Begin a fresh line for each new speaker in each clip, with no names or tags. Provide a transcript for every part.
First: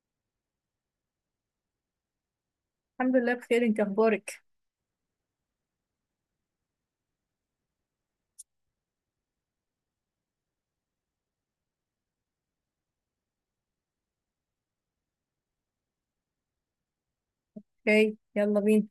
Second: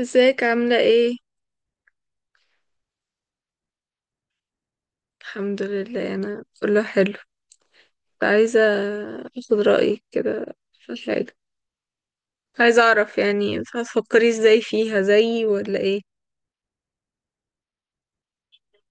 ازيك عاملة ايه؟
الحمد لله بخير، انت اخبارك؟
الحمد لله، انا كله حلو. كنت عايزة اخد رأيك كده في حاجة. عايزة اعرف، يعني انت هتفكري ازاي فيها زيي ولا ايه؟
اوكي، يلا بينا.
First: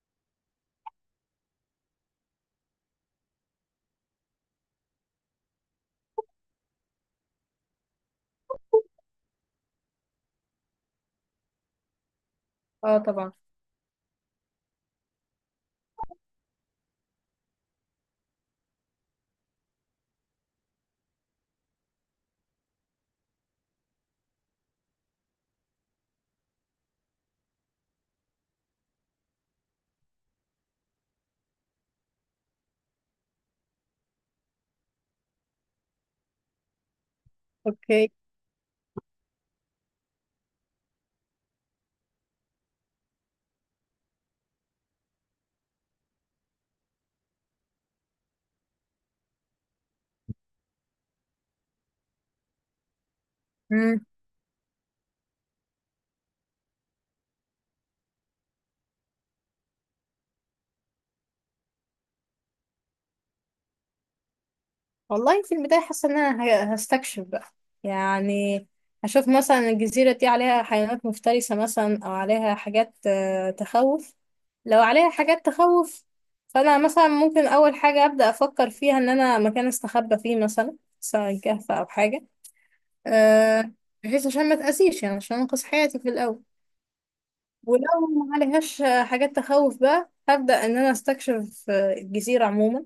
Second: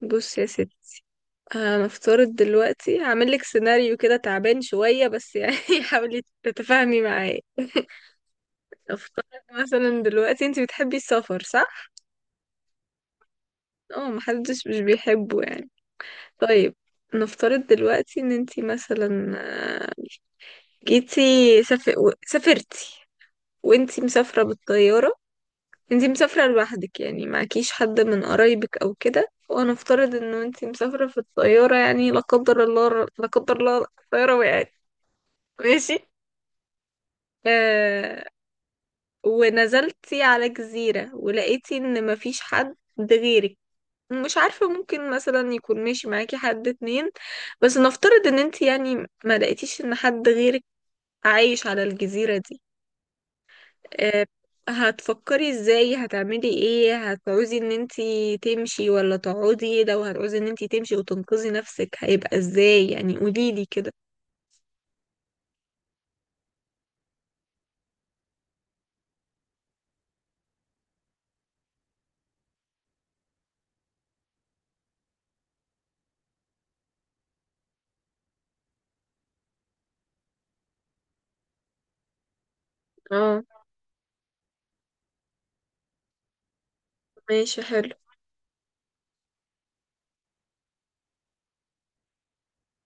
بص يا ستي. هنفترض دلوقتي هعملك سيناريو كده تعبان شوية، بس يعني حاولي تتفاهمي معايا. افترض مثلا، دلوقتي انت بتحبي السفر صح؟
اه، طبعا.
اه، محدش مش بيحبه يعني. طيب. نفترض دلوقتي ان انت مثلا آه، جيتي سافر... سافرتي، وانتي مسافرة بالطيارة. انتي مسافرة لوحدك، يعني معكيش حد من قرايبك او كده، وانا افترض انه انتي مسافرة في الطيارة، يعني لا قدر الله، لا قدر الله الطيارة وقعت. ماشي.
اوكي.
آه. ونزلتي على جزيرة ولقيتي ان مفيش حد غيرك. مش عارفة، ممكن مثلا يكون ماشي معاكي حد اتنين، بس نفترض ان انتي يعني ما لقيتيش ان حد غيرك عايش على الجزيرة دي.
امم.
آه، هتفكري ازاي؟ هتعملي ايه؟ هتعوزي ان انتي تمشي ولا تقعدي؟ لو هتعوزي ان انتي تمشي وتنقذي نفسك هيبقى ازاي؟ يعني قوليلي كده.
والله في البدايه، حاسه ان انا هستكشف بقى، يعني هشوف مثلا الجزيره دي عليها حيوانات مفترسه مثلا، او عليها حاجات تخوف. لو عليها حاجات تخوف، فانا مثلا ممكن اول حاجه ابدا افكر فيها ان انا مكان استخبى فيه، مثلا سواء كهف او حاجه،
اه،
أه بحيث عشان ما تاذيش، يعني عشان انقذ حياتي في الاول.
ماشي.
ولو
حلو.
ما عليهاش حاجات تخوف، بقى هبدأ إن أنا أستكشف الجزيرة عموما.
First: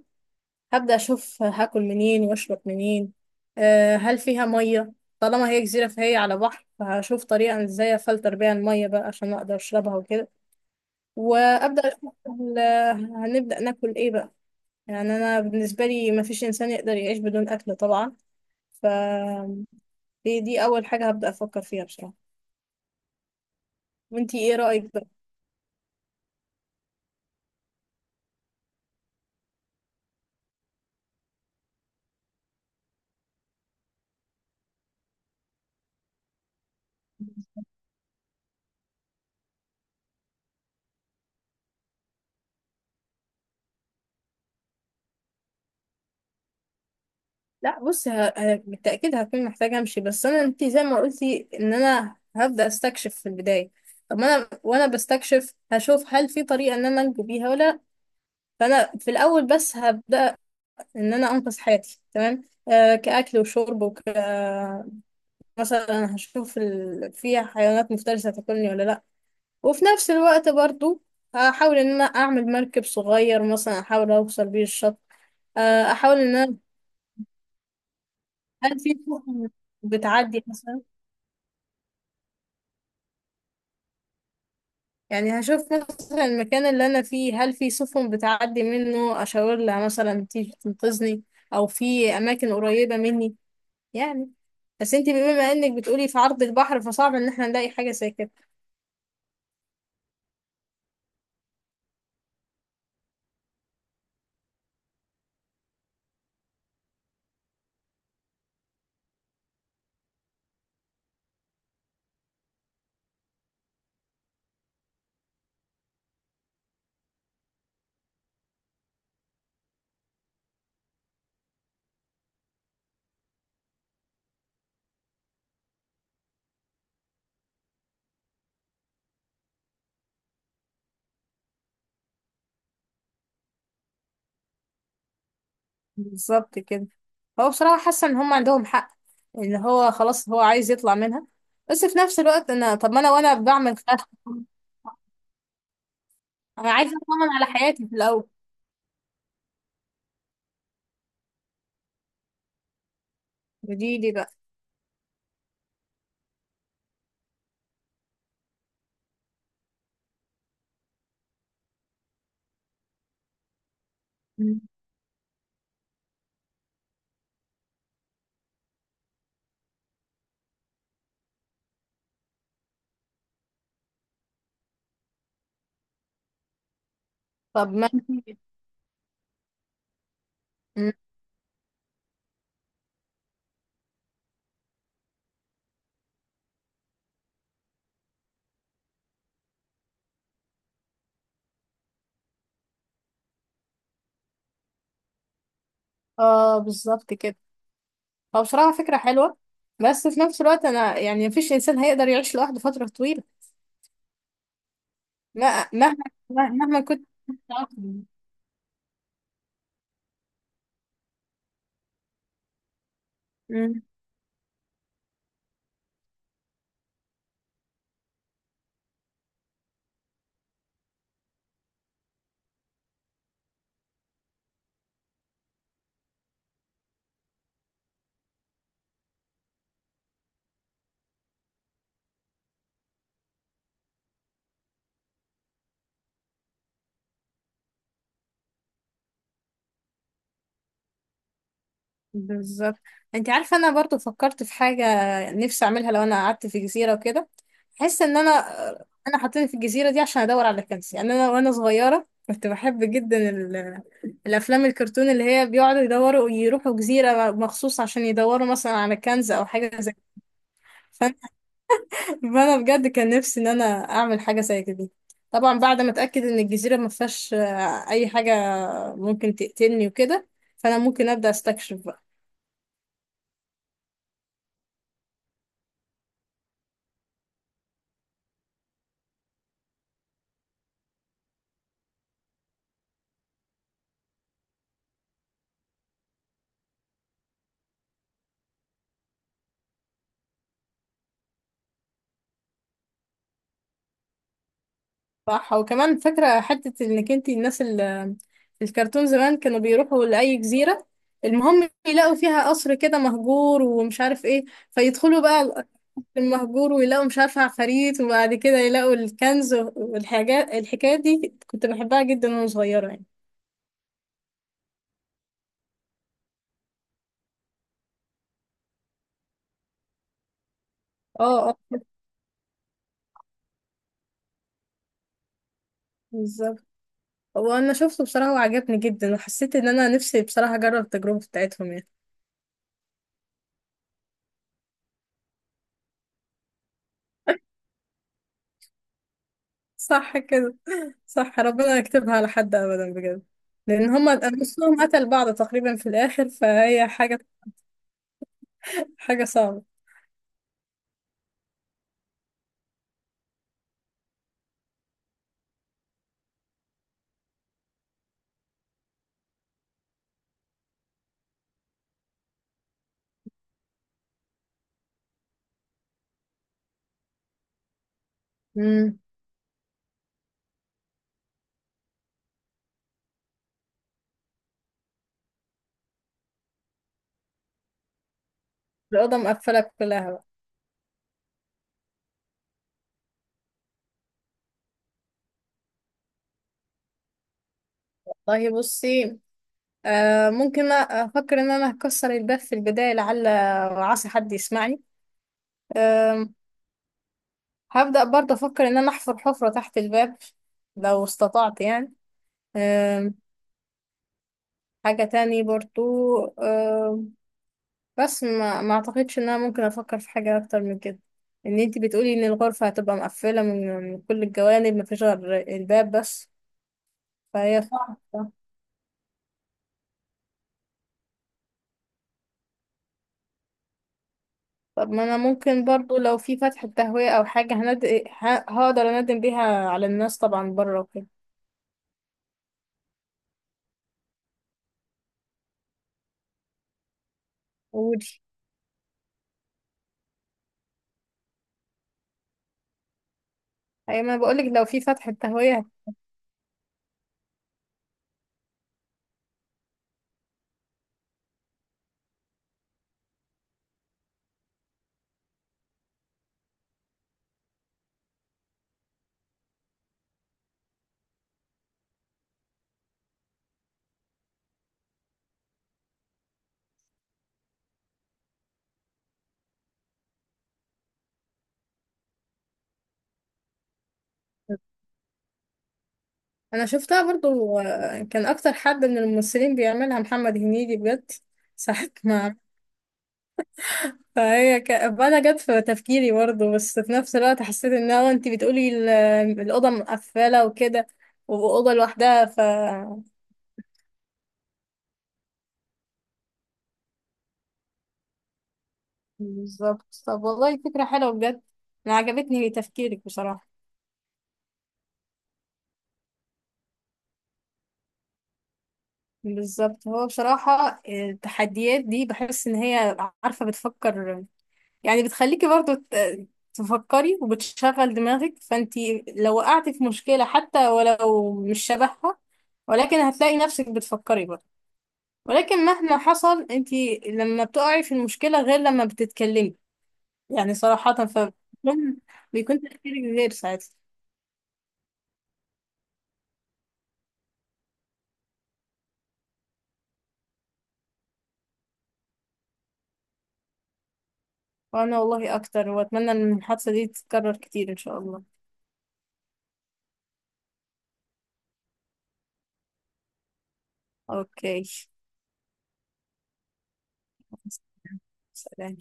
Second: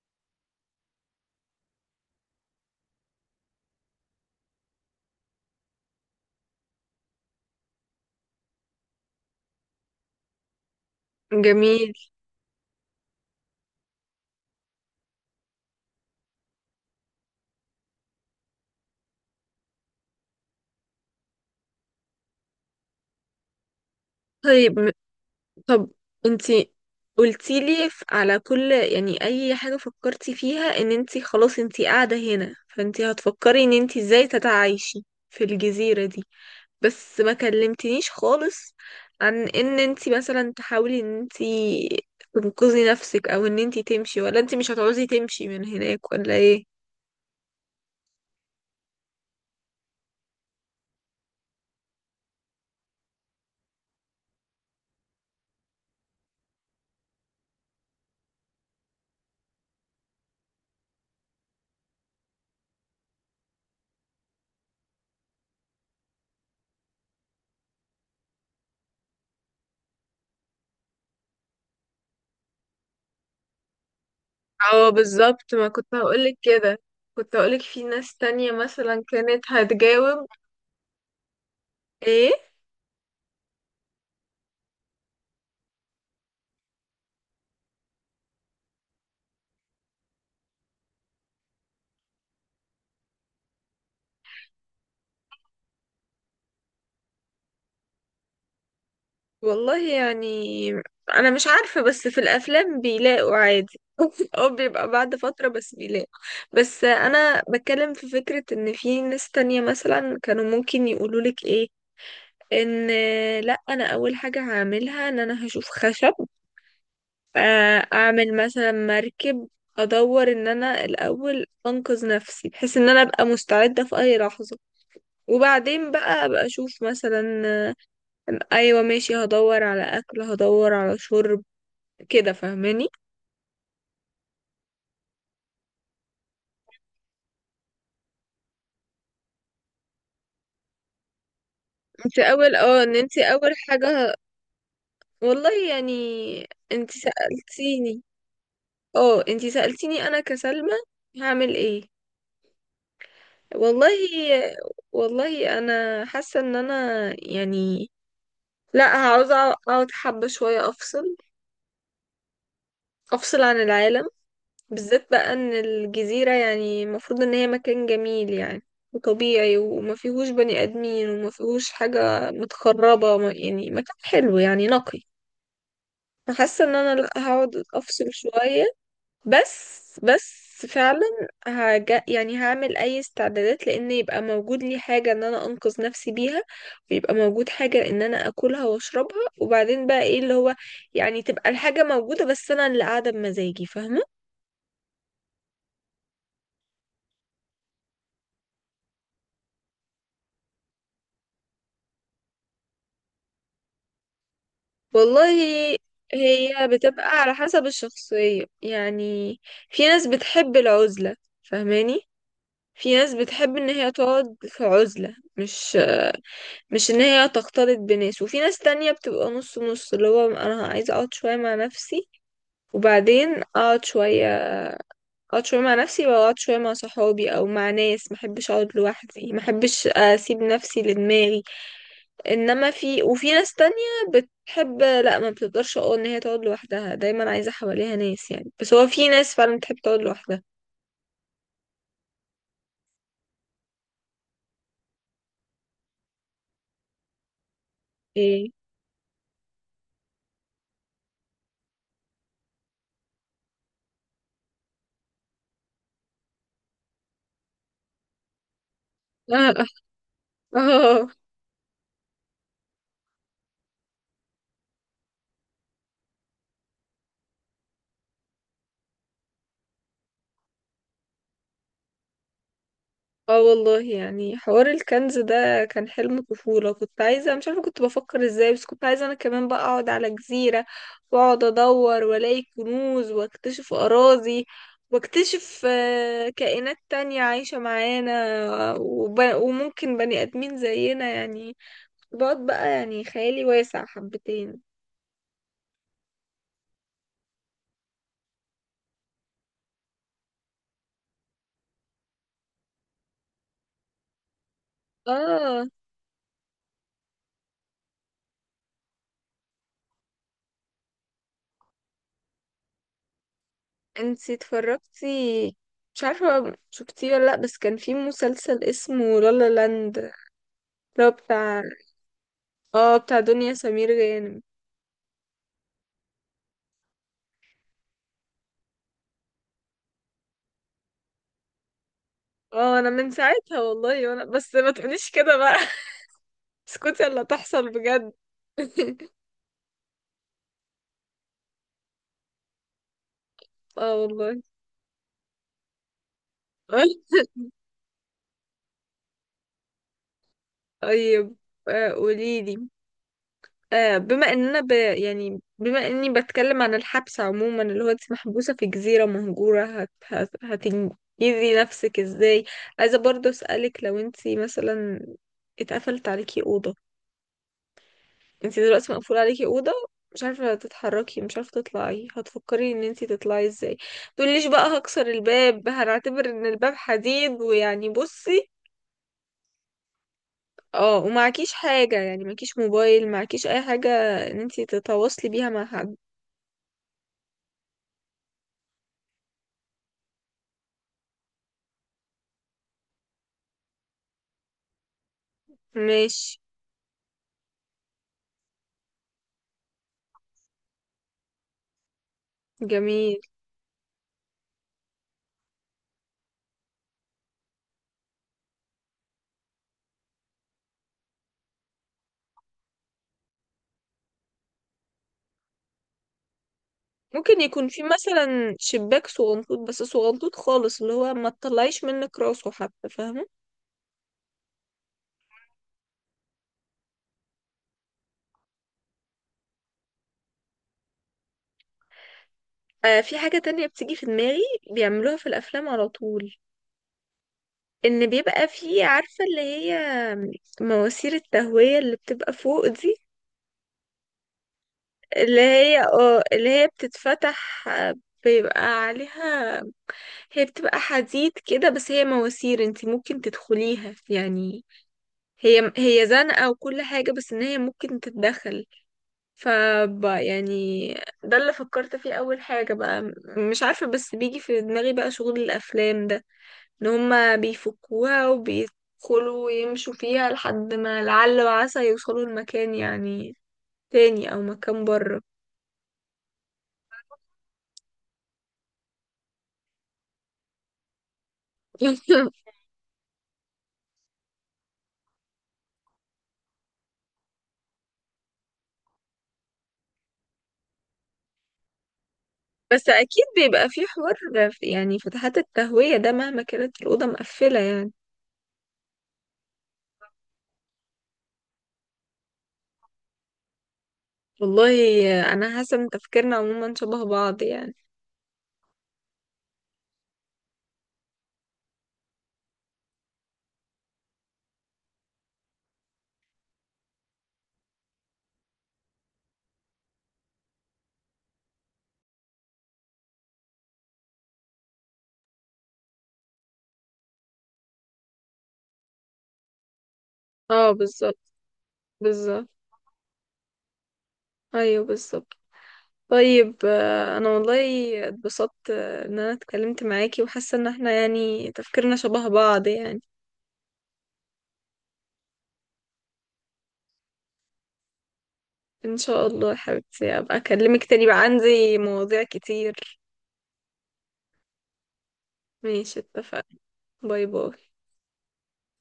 هبدأ أشوف هاكل منين وأشرب منين. هل فيها مية؟ طالما هي جزيرة فهي على بحر، فهشوف طريقة إزاي أفلتر بيها المية بقى عشان أقدر أشربها وكده. وأبدأ
جميل.
أشوف هنبدأ ناكل إيه بقى؟ يعني أنا بالنسبة لي مفيش إنسان يقدر يعيش بدون أكل طبعا. فدي دي أول حاجة هبدأ أفكر فيها بصراحة. وإنتي إيه
طيب.
رأيك بقى؟
طب انتي قلتيلي على كل، يعني اي حاجة فكرتي فيها ان انتي خلاص انتي قاعدة هنا، فانتي هتفكري ان انتي ازاي تتعايشي في الجزيرة دي. بس ما كلمتنيش خالص عن ان انتي مثلا تحاولي ان انتي تنقذي نفسك، او ان انتي تمشي، ولا انتي مش هتعوزي تمشي من هناك، ولا ايه؟
لا، بص، بالتأكيد هكون محتاجة امشي. بس انا، انت زي ما قلتي، ان انا هبدأ استكشف في البداية. طب ما انا وانا بستكشف هشوف هل في طريقة ان انا انجو بيها ولا لأ. فانا في الاول بس هبدأ ان انا انقذ حياتي، تمام. كأكل وشرب مثلا هشوف في حيوانات مفترسة تاكلني ولا لا. وفي نفس الوقت برضو، هحاول ان انا اعمل مركب صغير، مثلا احاول اوصل بيه
اه
الشط.
بالظبط، ما كنت
احاول ان
هقولك
انا.
كده. كنت هقولك في ناس تانية
هل في
مثلا كانت
سفن
هتجاوب.
بتعدي مثلا؟
ايه،
يعني هشوف مثلا المكان اللي انا فيه، هل في سفن بتعدي منه اشاور لها مثلا تيجي تنقذني، او في اماكن قريبة مني، يعني. بس انتي بما انك بتقولي في عرض البحر، فصعب ان احنا نلاقي حاجة زي كده.
والله يعني انا مش عارفة، بس في الافلام بيلاقوا عادي او بيبقى بعد فترة بس بيلاقوا. بس انا بتكلم في فكرة ان في ناس تانية مثلا كانوا ممكن يقولولك ايه. ان لا، انا اول حاجة هعملها ان انا هشوف خشب. اعمل مثلا مركب. ادور ان انا الاول انقذ نفسي، بحيث ان انا ابقى مستعدة في اي لحظة. وبعدين بقى ابقى اشوف مثلا آه، ايوه ماشي، هدور على اكل، هدور على شرب. كده فاهماني؟
بالظبط كده. هو بصراحة حاسة ان هم عندهم حق، ان هو خلاص هو عايز يطلع منها. بس في
انت
نفس الوقت
اول
انا،
اه
طب
ان
ما انا
انت
وانا
اول
بعمل خطة.
حاجة. والله يعني،
انا
انت
عايزة اطمن على حياتي في
سألتيني
الاول.
اه انت سألتيني انا كسلمى هعمل ايه؟ والله،
جديدي بقى.
والله انا حاسه ان انا يعني لا، عاوزه اقعد حبه شويه، افصل، افصل عن العالم.
مم.
بالذات بقى ان الجزيره يعني المفروض ان هي مكان جميل يعني، وطبيعي، وما فيهوش بني ادمين، وما فيهوش حاجه متخربه، يعني مكان حلو يعني نقي. فحاسه ان انا لا، هقعد
طب ما
افصل
انتي.
شويه. بس
مم.
فعلا. يعني هعمل اي استعدادات، لان يبقى موجود لي حاجة ان انا انقذ نفسي بيها. ويبقى موجود حاجة ان انا اكلها واشربها، وبعدين بقى ايه اللي هو، يعني تبقى الحاجة موجودة، بس انا اللي قاعدة بمزاجي، فاهمة؟
اه، بالظبط كده. هو بصراحة فكرة حلوة. بس في نفس الوقت أنا، يعني مفيش إنسان هيقدر يعيش لوحده فترة طويلة. ما-
والله
مهما
هي
مهما
بتبقى
كنت
على حسب
متعاقد.
الشخصية يعني. في ناس بتحب العزلة، فاهماني؟ في ناس بتحب ان
مم.
هي تقعد في عزلة، مش ان هي تختلط بناس. وفي ناس تانية بتبقى نص نص، اللي هو انا عايزة اقعد شوية مع نفسي وبعدين اقعد شوية اقعد شوية مع نفسي، واقعد شوية مع صحابي او مع ناس. محبش اقعد لوحدي، محبش اسيب نفسي لدماغي. انما وفي ناس تانية بتحب. لا، ما بتقدرش اقول ان هي تقعد لوحدها دايما، عايزة حواليها ناس يعني. بس هو في ناس فعلا بتحب تقعد لوحدها.
بالظبط. انت عارفة، أنا برضو فكرت في حاجة نفسي أعملها لو أنا قعدت في جزيرة وكده. أحس إن أنا
ايه.
أنا حاطيني في الجزيرة دي عشان أدور على كنز. يعني أنا وأنا صغيرة كنت بحب جدا الأفلام الكرتون اللي هي بيقعدوا يدوروا، يروحوا جزيرة مخصوص عشان يدوروا مثلا على كنز أو حاجة
اه.
زي
اه.
كده. فانا بجد كان نفسي ان انا اعمل حاجه زي كده. طبعا بعد ما اتاكد ان الجزيره ما فيهاش اي حاجه ممكن تقتلني وكده، فانا ممكن ابدا استكشف بقى.
اه والله يعني حوار الكنز ده كان حلم طفولة. كنت عايزة، مش عارفة كنت بفكر ازاي، بس كنت عايزة انا كمان بقى اقعد على جزيرة. واقعد ادور والاقي كنوز، واكتشف اراضي. واكتشف كائنات تانية عايشة معانا، وممكن بني ادمين زينا يعني. بقعد بقى يعني، خيالي واسع حبتين.
صح. وكمان فاكره حته انك، انت الناس اللي في الكرتون زمان كانوا بيروحوا لاي جزيره، المهم يلاقوا فيها قصر كده مهجور ومش عارف ايه، فيدخلوا بقى
اه،
القصر المهجور ويلاقوا مش عارفه عفاريت، وبعد كده يلاقوا الكنز والحاجات. الحكايه دي كنت بحبها جدا وانا صغيره، يعني.
انتي اتفرجتي، مش عارفة شفتيه ولا لأ، بس كان في مسلسل اسمه لالا لاند، اللي هو
اه، اه.
بتاع، اه بتاع دنيا سمير غانم.
بالظبط. هو انا شفته بصراحة وعجبني جدا، وحسيت ان انا نفسي بصراحة اجرب التجربة بتاعتهم، يعني.
اه، انا من ساعتها والله، وانا بس ما تقوليش كده بقى اسكتي، اللي تحصل بجد.
صح كده. صح، ربنا يكتبها على حد ابدا بجد، لان
اه
هما
والله.
نصهم قتل بعض تقريبا في الاخر، فهي حاجة حاجة صعبة.
طيب، قوليلي. بما اننا يعني بما اني بتكلم عن الحبس عموما، اللي هو انت محبوسة في جزيرة مهجورة، هتنجزي نفسك ازاي؟ عايزة برضه اسألك، لو انت مثلا اتقفلت عليكي أوضة. انتي دلوقتي
امم.
مقفول عليكي اوضه، مش عارفه تتحركي، مش عارفه تطلعي، هتفكري ان انتي تطلعي ازاي؟ تقوليش بقى هكسر الباب، هنعتبر ان الباب حديد، ويعني بصي.
الأوضة مقفلة كلها بقى؟
اه، ومعكيش حاجه، يعني معكيش موبايل، معكيش اي حاجه ان انتي تتواصلي بيها مع حد.
والله بصي، ممكن أفكر إن أنا هكسر الباب في البداية، لعل وعسى حد يسمعني. آه
ماشي.
هبدأ برضه أفكر إن أنا أحفر حفرة تحت الباب لو استطعت، يعني.
جميل.
حاجة تاني برضو، آه، بس ما اعتقدش ان انا ممكن افكر في حاجة اكتر من كده، ان انتي بتقولي ان الغرفة هتبقى مقفلة من كل الجوانب، ما فيش غير الباب بس.
ممكن
فهي
يكون في
صعبة.
مثلا شباك صغنطوط، بس صغنطوط خالص، اللي هو ما تطلعيش منك راسه حتى، فاهمه؟
طب ما انا ممكن برضو لو في فتحة تهوية او حاجة، هقدر اندم بيها على الناس طبعا بره وكده.
آه، في حاجه تانية بتيجي في دماغي، بيعملوها في الافلام على طول. ان
ودي.
بيبقى فيه، عارفة، اللي هي مواسير التهوية اللي بتبقى فوق دي.
اي، ما أنا بقولك لو في فتحة
اللي
تهوية.
هي اه اللي هي بتتفتح، بيبقى عليها، هي بتبقى حديد كده، بس هي مواسير انتي ممكن تدخليها يعني. هي زنقة وكل حاجة، بس ان هي ممكن تتدخل، ف يعني ده اللي فكرت فيه اول حاجة بقى. مش عارفة، بس بيجي في دماغي بقى شغل الافلام ده، ان هما بيفكوها وبيدخلوا يمشوا فيها لحد ما لعل وعسى يوصلوا لمكان يعني تاني، او مكان بره.
انا شفتها برضو، كان اكتر حد من الممثلين بيعملها محمد هنيدي بجد ساعة ما. فهي انا جت في تفكيري برضه، بس في نفس الوقت حسيت ان انا، انت بتقولي الاوضه مقفله وكده، واوضه لوحدها
بس اكيد بيبقى في حوار يعني فتحات التهوية ده، مهما كانت الأوضة مقفلة يعني.
بالظبط. طب والله فكره حلوه بجد، انا عجبتني تفكيرك بصراحه.
والله انا حاسة ان تفكيرنا عموما شبه بعض يعني.
بالظبط. هو بصراحه التحديات دي بحس ان هي، عارفه، بتفكر. يعني بتخليكي برضه تفكري وبتشغل دماغك، فانت لو وقعتي في مشكله، حتى ولو مش شبهها، ولكن هتلاقي نفسك بتفكري برضه. ولكن مهما حصل انت لما بتقعي في المشكلة غير لما بتتكلمي، يعني
اه
صراحة،
بالظبط. بالظبط.
بيكون تفكيرك غير ساعتها.
ايوه بالظبط. طيب، انا والله اتبسطت ان انا اتكلمت معاكي، وحاسة ان احنا يعني تفكيرنا شبه بعض يعني.
وانا والله اكتر، واتمنى ان الحادثة دي تتكرر كتير ان شاء الله.
ان شاء الله يا حبيبتي، ابقى اكلمك تاني بقى، عندي مواضيع كتير.
اوكي.
ماشي، اتفقنا. باي باي.
سلام.